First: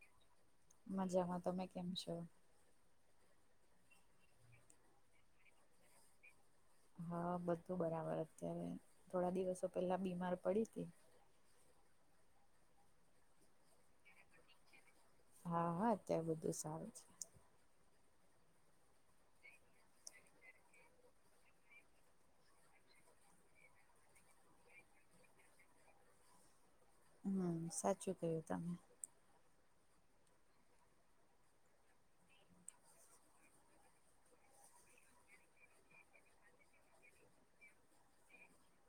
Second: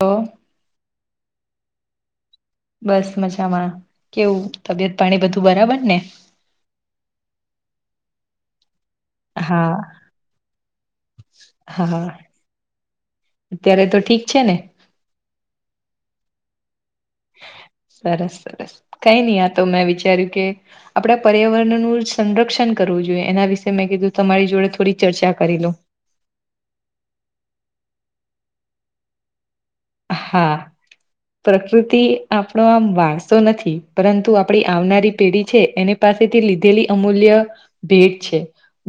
લો. મજામાં. તમે કેમ છો? બસ મજામાં કેવું તબિયત પાણી બધું બરાબર ને? હા બધું બરાબર અત્યારે, થોડા દિવસો પેલા બીમાર પડી તી. હા હા અત્યારે તો ઠીક છે ને? હા હા અત્યારે બધું સારું છે. સરસ સરસ કઈ નહી આ તો વિચાર્યું કે આપડા પર્યાવરણનું સંરક્ષણ કરવું જોઈએ, એના વિશે મેં કીધું તમારી જોડે થોડી ચર્ચા કરી લવ. હમ્મ સાચું કય્યું તમે. હા. પ્રકૃતિ આપણો આમ વારસો નથી પરંતુ આપડી આવનારી પેઢી છે એને પાસેથી લીધેલી અમૂલ્ય ભેટ છે.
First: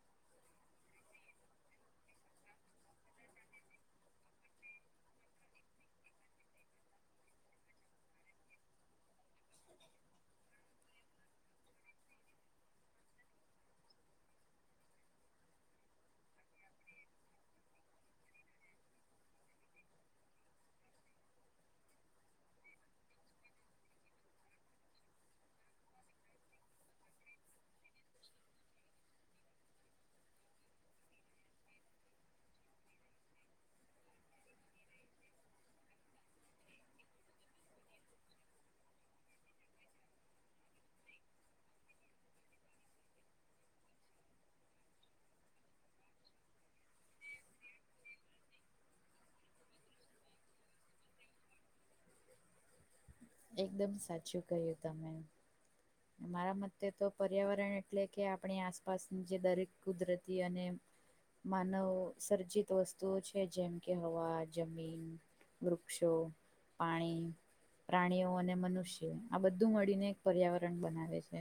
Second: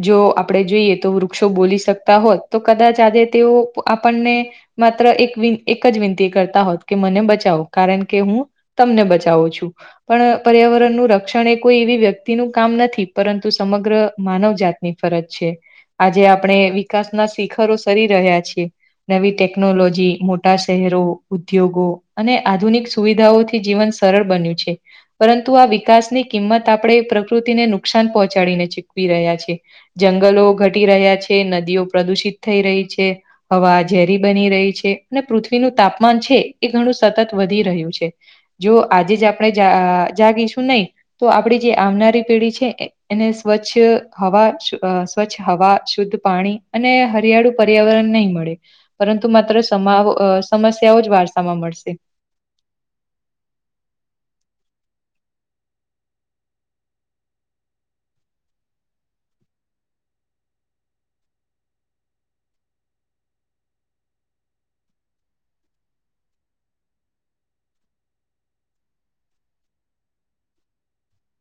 જો આપડે જોઈએ તો વૃક્ષો બોલી શકતા હોત, તો કદાચ આજે તેઓ આપણને માત્ર એકલી એક જ વિનંતી કરતા હોત કે મને બચાવો કારણ કે હું તમને બચાવું છું. પણ પર્યાવરણનું રક્ષણ એ કોઈ એવી વ્યક્તિનું કામ નથી પરંતુ સમગ્ર માનવજત ની ફરજ છે. આજે આપણે વિકાસ ના શિખરો સરી રહ્યા છીએ, નવી ટેકનોલોજી મો મોટા શહેરો, ઉદ્યોગો અને આધુનિક સુવિધાઓથી જીવન સરળ બન્યું છે. પરંતુ આ વિકાસની કિંમત આપડે પ્રકૃતિને નુકસાન પહોંચાડીને ચૂકવી રહ્યા છીએ. જંગલો ઘટી રહ્યા છે. નદીઓ પ્રદુષિત થઈ રહી છે. હવા ઝેરી બની રહી છે. ને પૃથ્વીનું તાપમાન છે એ ઘણું સતત વધી રહ્યું છે. જો આજે જ આપણે જાગીશું નઈ તો આપડી જે આવનારી પેઢી છે એને સ્વચ્છ હવા સ્વચ્છ હવા શુદ્ધ પાણી અને હરિયાળુ પર્યાવરણ નહી મળે પરંતુ માત્ર તમાવ સમસ્યાઓ જ વારસામાં મળશે. એકદમ સાચું કહ્યું તમે મારા મતે તો પર્યાવરણ એટલે કે આપણી આસપાસની જે દરેક કુદરતી અને માનવ સર્જિત વસ્તુઓ છે જેમ કે હવા, જમીન, વૃક્ષો, પાણી, પ્રાણીઓ અને મનુષ્યો આ બધું મળીને એક પર્યાવરણ બનાવે છે.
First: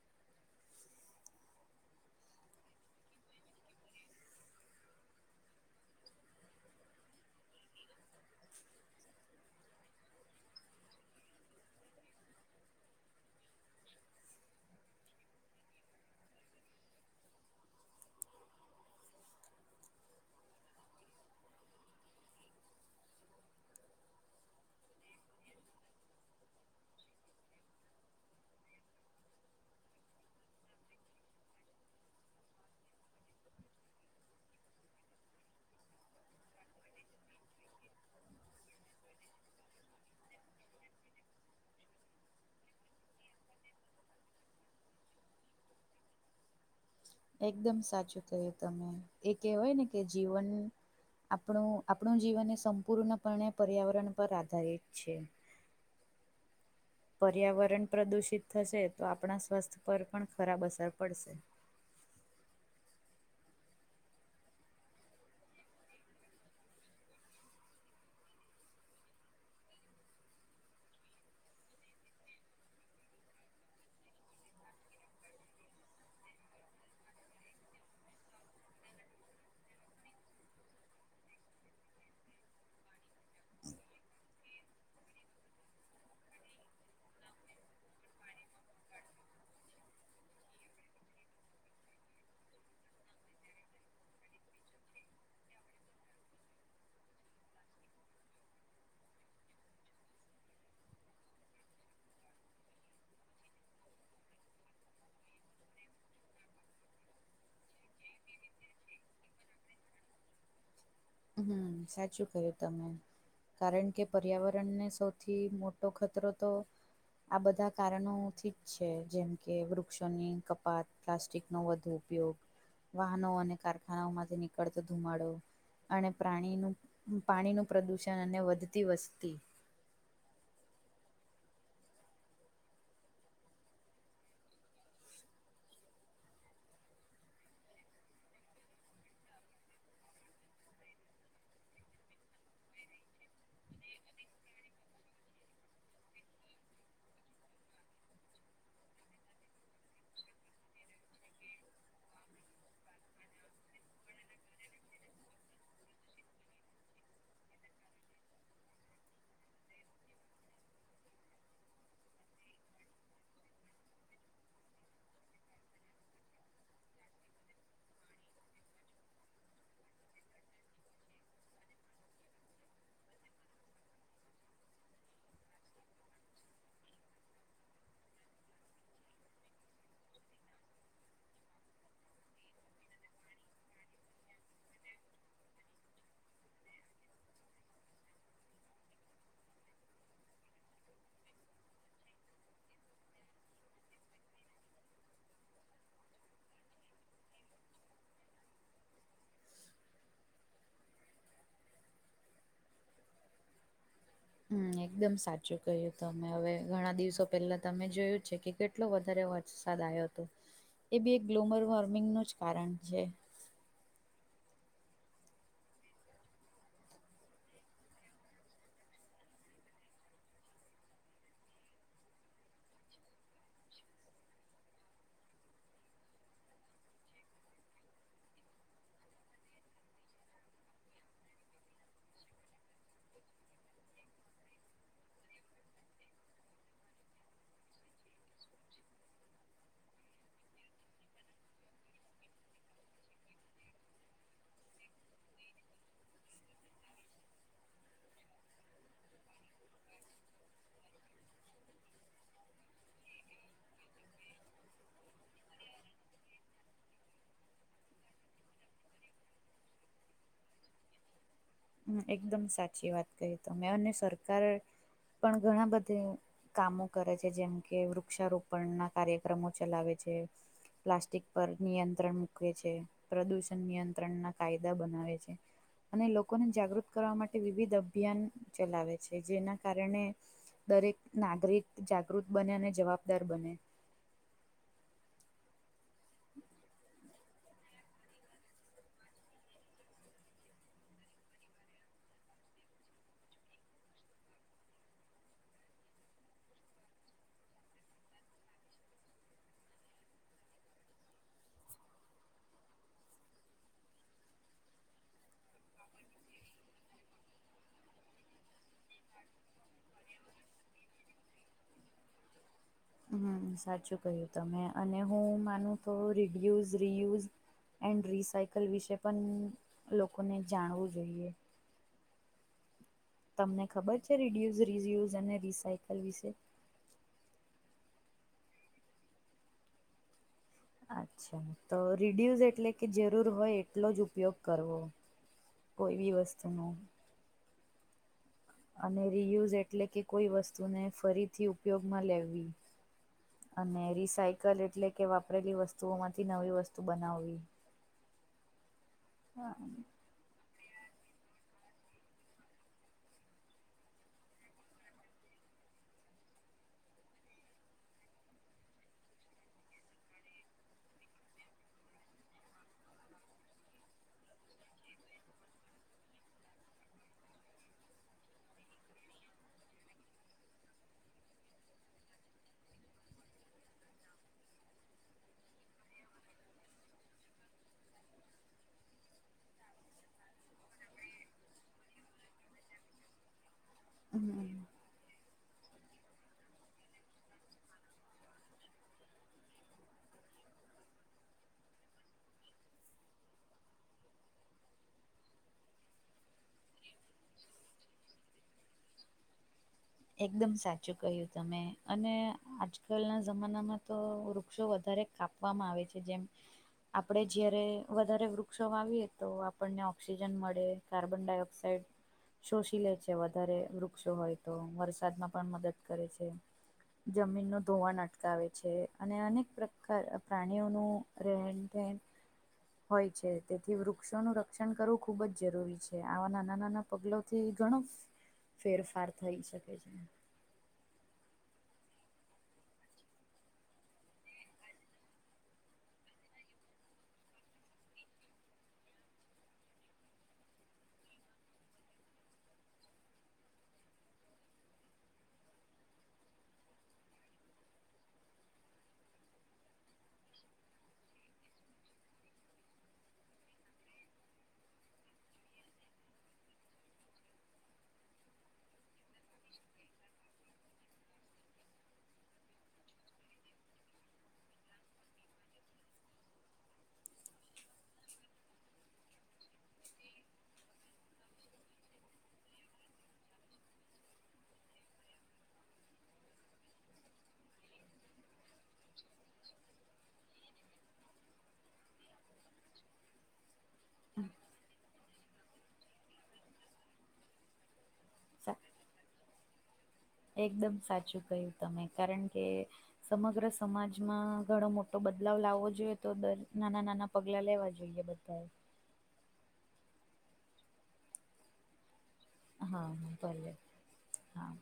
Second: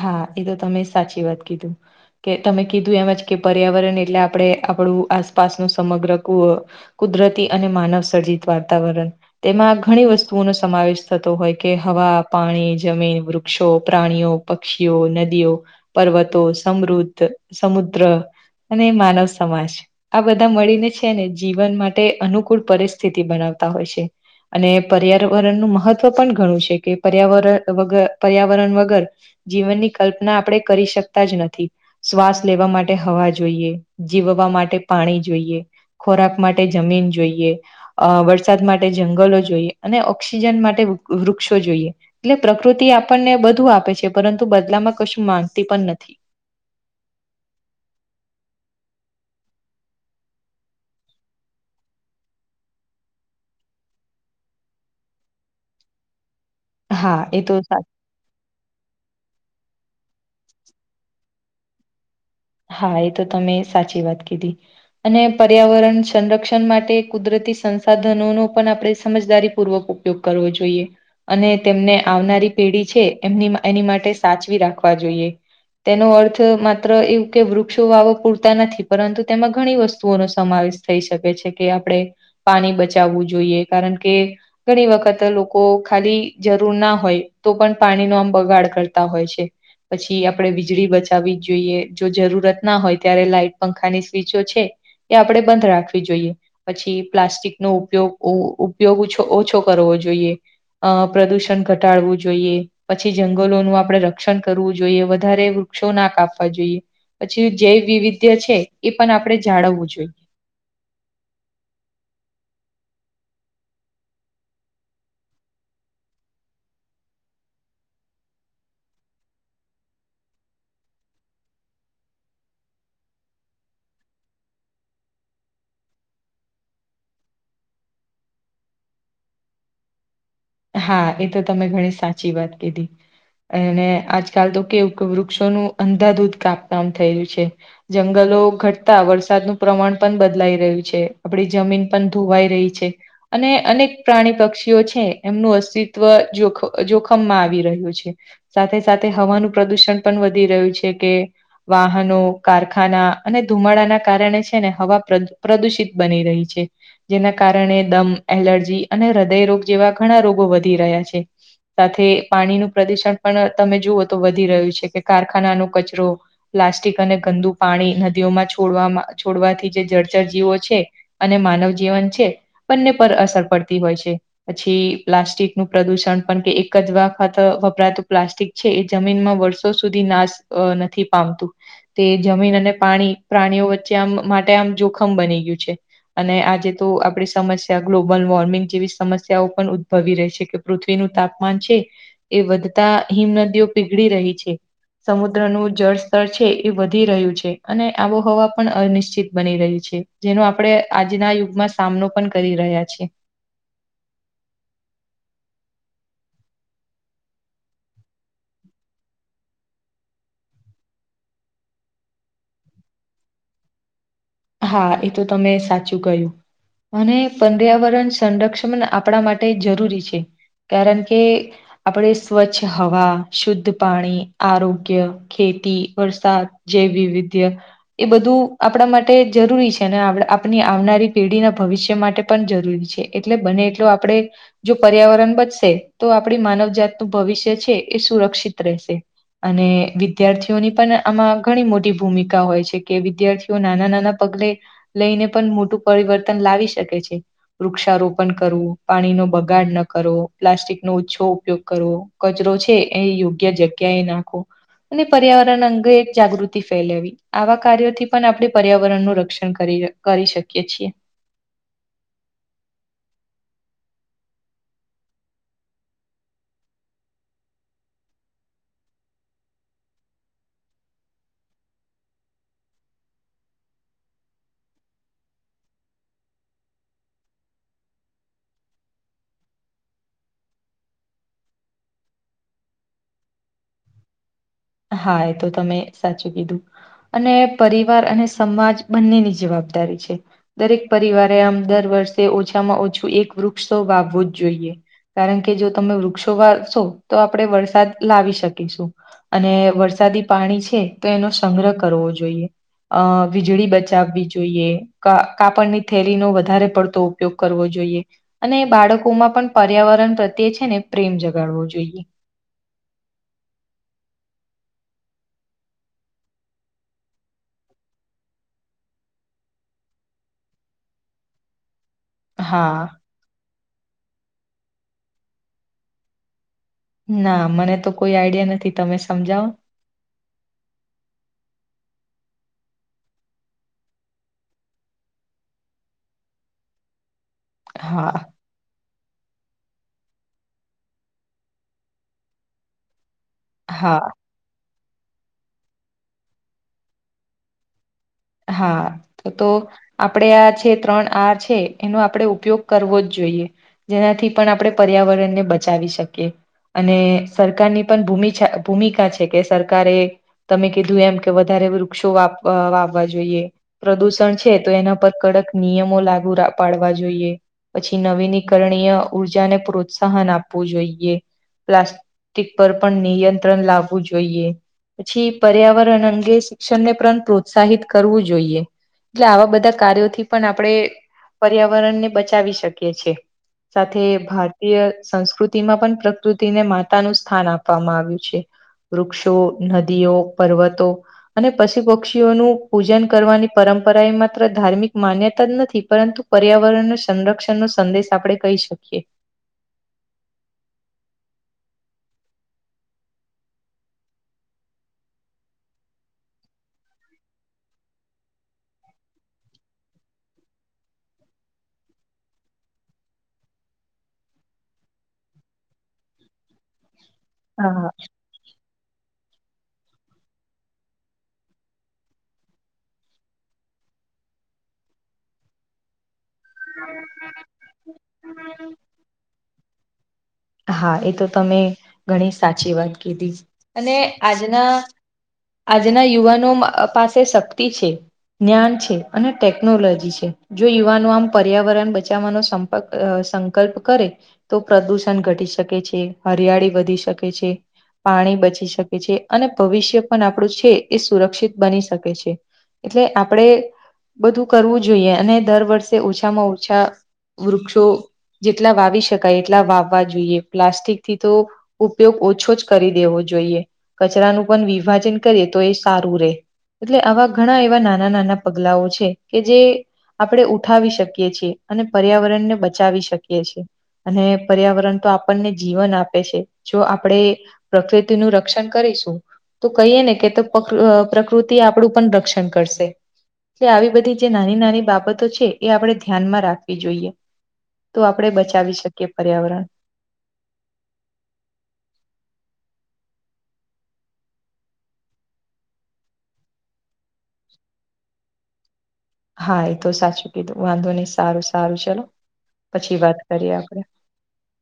હા, એ તો તમે સાચી વાત કીધી કે તમે કીધું એમ જ કે પર્યાવરણ એટલે આપણે આપણું આસપાસનું સમગ્ર કુળ, કુદરતી અને માનવ સર્જિત વાતાવરણ તેમાં ઘણી વસ્તુઓનો સમાવેશ થતો હોય કે હવા, પાણી, જમીન, વૃક્ષો, પ્રાણીઓ, પક્ષીઓ, નદીઓ, પર્વતો, સમૃદ્ધ, સમુદ્ર અને માનવ સમાજ આ બધા મળીને છે ને જીવન માટે અનુકૂળ પરિસ્થિતિ બનાવતા હોય છે. અને પર્યાવરણનું મહત્ત્વ પણ ઘણું છે કે પર્યાવરણ વગર પર્યાવરણ વગર જીવનની કલ્પના આપણે કરી શકતા જ નથી. શ્વાસ લેવા માટે હવા જોઈએ જીવવા માટે પાણી જોઈએ. ખોરાક માટે જમીન જોઈએ. અ વરસાદ માટે જંગલો જોઈએ અને ઓક્સિજન માટે વૃક્ષો જોઈએ. એટલે પ્રકૃતિ આપણને બધું આપે છે, પરંતુ બદલામાં કશું માનતી પણ નથી. એકદમ સાચું કહ્યું તમે એ કહેવાયને, કે જીવન આપણું આપણું જીવન એ સંપૂર્ણપણે પર્યાવરણ પર આધારિત છે. હા એ તો સા પર્યાવરણ પ્રદૂષિત થશે, તો આપણા સ્વાસ્થ્ય પર પણ ખરાબ અસર પડશે. હા, એ તો તમે સાચી વાત કીધી. પર્યાવરણ સંરક્ષણ માટે કુદરતી સંસાધનોનું પણ આપણે સમજદારી પૂર્વક ઉપયોગ કરવો જોઈએ. અને તેમને આવનારી પેઢી છે એમની એની માટે સાચવી રાખવા જોઈએ. તેનો અર્થ માત્ર એ કે વૃક્ષો વાવો પૂરતા નથી પરંતુ તેમાં ઘણી વસ્તુઓનો સમાવેશ થઈ શકે છે કે આપણે પાણી બચાવવું જોઈએ કારણ કે ઘણી વખત લોકો ખાલી જરૂર ના હોય, તો પણ પાણીનો આમ બગાડ કરતા હોય છે. પછી આપણે વીજળી બચાવવી જ જોઈએ. જો જરૂરત ના હોય, ત્યારે લાઈટ પંખાની સ્વિચો છે, એ આપણે બંધ રાખવી જોઈએ. પછી પ્લાસ્ટિકનો ઉપયોગ, ઉપયોગ ઓછો કરવો જોઈએ. અ પ્રદુષણ ઘટાડવું જોઈએ. પછી જંગલોનું આપણે રક્ષણ કરવું જોઈએ, વધારે વૃક્ષો ના કાપવા જોઈએ. પછી જે વિવિધ્ય છે, એ પણ આપણે જાળવવું જોઈએ. હમ્મ સાચું ક્યું તમે? કારણ કે પર્યાવરણને સૌથી મોટો ખતરો તો આ બધા કારણોથી જ છે, જેમ કે વૃક્ષોની કપાત પ્લાસ્ટિકનો વધુ ઉપયોગ વાહનો અને કારખાનાઓમાંથી નીકળતો ધુમાડો અને પ્રાણીનું, પાણીનું પ્રદૂષણ અને વધતી વસ્તી હા, એ તો તમે ઘણી સાચી વાત કીધી અને આજકાલ તો કે વૃક્ષોનું અંધાધૂધ કાપતા થયેલું છે. જંગલો ઘટતા વરસાદનું પ્રમાણ પણ બદલાઈ રહ્યું છે આપણી જમીન પણ ધોવાઈ રહી છે. છે અને અનેક પ્રાણી, પક્ષીઓ છે. એમનું અસ્તિત્વ જોખ જોખમમાં આવી રહ્યું છે. સાથે સાથે હવાનું પ્રદુષણ પણ વધી રહ્યું છે કે વાહનો, કારખાના અને ધુમાડાના કારણે છે ને, હવા પ્રદુષિત બની રહી છે. જેના કારણે દમ, એલર્જી અને હૃદયરોગ જેવા ઘણા રોગો વધી રહ્યા છે. સાથે પાણીનું પ્રદૂષણ પણ જુઓ તો વધી રહ્યું છે, કે કારખાનાનો કચરો પ્લાસ્ટિક અને ગંદુ પાણી નદીઓમાં છોડવામાં, છોડવાથી જે જર્ચરજીવો છે. અને માનવ જીવન છે, બંને પર અસર પડતી હોય છે. પછી પ્લાસ્ટિકનું પ્રદુષણ પણ કે એક જ વખત વપરાતું પ્લાસ્ટિક છે એ જમીનમાં વ ર્ષો સુધી નાશ નથી પામતું. તે જમીન અને પાણી, પ્રાણીઓ વચ્ચે આમ માટે આમ જોખમ બની ગયું છે. અને આજે તો આપણી સમસ્યા ગ્લોબલ વોર્મિંગ જેવી સમસ્યા ત્યાં પણ ઉદભવી રહે છે, કે પૃથ્વીનું તાપમાન છે. એ વધતા હિમનદીઓ પીગળી રહી છે. સમુદ્રનું જળસ્તર છે, એ વધી રહ્યું છે અને આબોહવા પણ અનિચ્છિત બની રહી છે. જેનો આપણે આજના યુગમાં સામનો પણ કરી રહ્યા છીએ. હમ્મ એકદમ સાચું કહ્યું તમે હવે, ઘણા દિવસો પહેલા તમે જોયું છે કે, કે એટલો વધારે વરસાદ આવ્યો હતો એ બી એક ગ્લોબલ વોર્મિંગનું જ કારણ છે. હા એ તો તમે સાચું કયું. અને પર્યાવરણ સંરક્ષણ આપણા માટે જરૂરી છે. કારણ કે આપણે સ્વચ્છ હવા શુદ્ધ પાણી આરોગ્ય ખેતી વરસાદ જૈવવિધ્ય એ બધું આપણા માટે તે જરૂરી છે ને આપણી આવનારી પેઢીના ભવિષ્ય માટે પણ જરૂરી છે એટલે બને એટલુ આપણે જો પર્યાવરણ બચશે તો આપણી માનવજાતનું ભવિષ્ય છે એ સુરક્ષિત રહેશે અને વિદ્યાર્થીઓની પણ આમાં ઘણી મોટી ભૂમિકા હોય છે કે વિદ્યાર્થીઓ નાના નાના ના પગલે લઈને પણ મોટું પરિવર્તન લાવી શકે છે. વૃક્ષારોપણ કરવું પાણી નો બગાડ ન કરો પ્લાસ્ટિક નો ઓછો ઉપયોગ કરો. કચરો છે એ યોગ્ય જગ્યા એ નાખો અને પર્યાવરણ અંગે એક જાગૃતિ ફેલાવી આવા કાર્યો થી પણ આપણે પર્યાવરણ નું રક્ષણ કરી કરી શકીએ છીએ હમ્મ એકદમ સાચી વાત કહી તમે અને સરકાર પણ ઘણા બધા કામો કરે છે જેમ કે વૃક્ષારોપણ ના કાર્યક્રમો ચલાવે છે પ્લાસ્ટિક પર નિયંત્રણ મૂકવે છે. પ્રદૂષણ નિયંત્રણ ના કાયદા બનાવે છે અને લો લોકોને જાગૃત કરવા માટે વિવિધ અભિયાન ચલાવે છે જેના કારણે દરેક નાગરિક જાગૃત બને અને જવાબદાર બને હા એ તો તમે સાચું કીધું અને પરિવાર અને સમાજ બંનેની જવાબદારી છે. દરેક પરિવારે આમ દર વર્ષે ઓછામાં ઓછું એક વૃક્ષ તો વાવવું જ જોઈએ. કારણ કે જો તમે વૃક્ષો વારશો તો આપણે વરસાદ લાવી શકીશું અને વરસાદી પાણી છે તો એનો સંગ્રહ કરવો જોઈએ. અ વીજળી બચાવવી જોઈએ. કાપડની થેલીનો વધારે પડતો ઉપયોગ કરવો જોઈએ અને બાળકો માં પણ પર્યાવરણ પ્રત્યે છે ને પ્રેમ જગાડવો જોઈએ હુ સાચું કહ્યું તમે અને હું માનું તો રીડ્યુઝ રિયુઝ એન્ડ રિસાયકલ વિશે પણ લોકોને જાણવું જોઈએ હા તમને ખબર છે રિડ્યુઝ રિયુઝ અને રિસાયકલ વિશે ના મને તો કોઈ આઈડિયા નથી તમે સમજાવો અચ્છા તો રીડ્યુઝ એટલે કે જરૂર હોય એટલો જ ઉપયોગ કરવો કોઈ બી વસ્તુનું હા અને રીયુઝ એટલે કે કોઈ વસ્તુને ફરીથી ઉપયોગમાં લેવી અને હા રિસાયકલ એટલે કે વાપરેલી વસ્તુઓમાંથી નવી વસ્તુ બનાવવી હા તો આપણે આ છે ત્રણ આ છે એનો આપણે ઉપયોગ કરવો જ જોઈએ જેનાથી પણ આપણે પર્યાવરણને બચાવી શકીએ અને સરકારની પણ ભૂમિ છે ભૂમિકા છે કે સરકારે તમે કીધું એમ કે વધારે વૃક્ષો વા અ વા જોઈ પ્રદુષણ છે તો એના પર કડક નિયમો લાગુ પાડવા જોઈએ પછી નવીનીકરણીય ઉર્જાને પ્રોત્સાહન આપવું જોઈએ પ્લા સ્ટિક પર પણ નિયંત્રણ લાવવું જોઈએ પછી પર્યાવરણ અંગે શિક્ષણને પણ પ્રોત્સાહિત કરવું જોઈએ એટલે આવા બધા કાર્યોથી પણ આપણેે પર્યાવરણને બચાવી શકીએ છીએ સાથે ભા હમ તીય સંસ્કૃતિમાં પણ પ્રકૃતિને માતા નું સ્થાન આપવામાં આવ્યું છે વૃક્ષો નદીઓ પર્વતો અને પશુ પક્ષીઓ નું પૂજન કરવાની પરંપરા એ માત્ર ધાર્મિક માન્યતા જ નથી પરંતુ પર્યાવરણ નું સંરક્ષણ નો સંદેશ આપળે કહી શકીએ એકદમ સાચું કહ્યું તમે અને આજકાલના જમાનામાં તો વૃક્ષો વધારે કાપ કામ આવે છે જેમ આપણે જયારે વધારે વૃક્ષો વાવીએ તો આપણને ઓક્સિજન મળે કાર્બન ડાયોક્સાઇડ શોષી લે છે વધારે વૃક્ષો હોય તો વરસાદમાં પણ મદદ કરે છે જમીન નું હા, ધોવાણ અટ ટકાવે છે અને અનેક પ્રકાર પ્રાણીઓનું રહેેન રહેન હોય છે તેથી વૃક્ષોનું રક્ષણ કરવું ખુબ જ જરૂરી છે આવા નાના નાના પગલોથી ઘણો ફેરફાર થઈ શકે છે હા એ તો તમે ઘણી સાચી વાત કીધી અને આજના આજના યુવાનો પાસે શક્તિ છે ન્યાન છે અને ટેકનોલોજી છે જો યુવાનો આમ પર્યાવરણ બચાવવાનો સંપક સંકલ્પ કરે તો પ્રદુષણ ઘટી શકે છે હરિયાળી વધી શકે છે પાણી બચી શકે છે અને ભવિષ્ય પણ આપણું છે એ સુરક્ષિત બની શકે છે એટલે આપણે બધું કરવું જોઈએ ને દર વર્ષે ઓછામાં ઓછા વૃક્ષો જેટલા વાવી શકાય એટલા વાવ વા જોઈએ પ્લાસ્ટિક થી તો ઉપયોગ ઓછો જ કરી દેવો જોઈએ કચરાનું પણ વિભાજન કરીએ તો એ સારું રે એટલે આવા ઘણા એવા નાના નાના પગલાઓ છે કે જે આપડે ઉઠાવી શકીએ છીએ અને પર્યાવરણ ને બચાવી શકીએ છીએ અને. પર્યાવરણ તો આપણને જીવન આપે છે જો આપડે પ્રકૃતિનું રક્ષણ કરીશું. તો કહીએ ને કે પ્રકૃતિ આપડું પણ રક્ષણ કરશે. કે આવી બધી જે નાની નાની બાબતો છે એ આપણે ધ્યાનમાં રાખવી જોઈએ. તો આપડે છે બચાવી શકીએ પર્યાવરણ. એકદમ સાચું કહ્યું તમે કારણ કે. સમગ્ર સમાજમાં ઘણો મોટો બદલાવ લાવવો જોઈએ તો દરેક નાના નાના. પગલાં લેવાં જોઈએ બધાએ. હા એ તો સાચું કીધું વાંધો નહી સારું સારું ચલો હા હા પછી વાત ભલે કરીએ આપડે. હા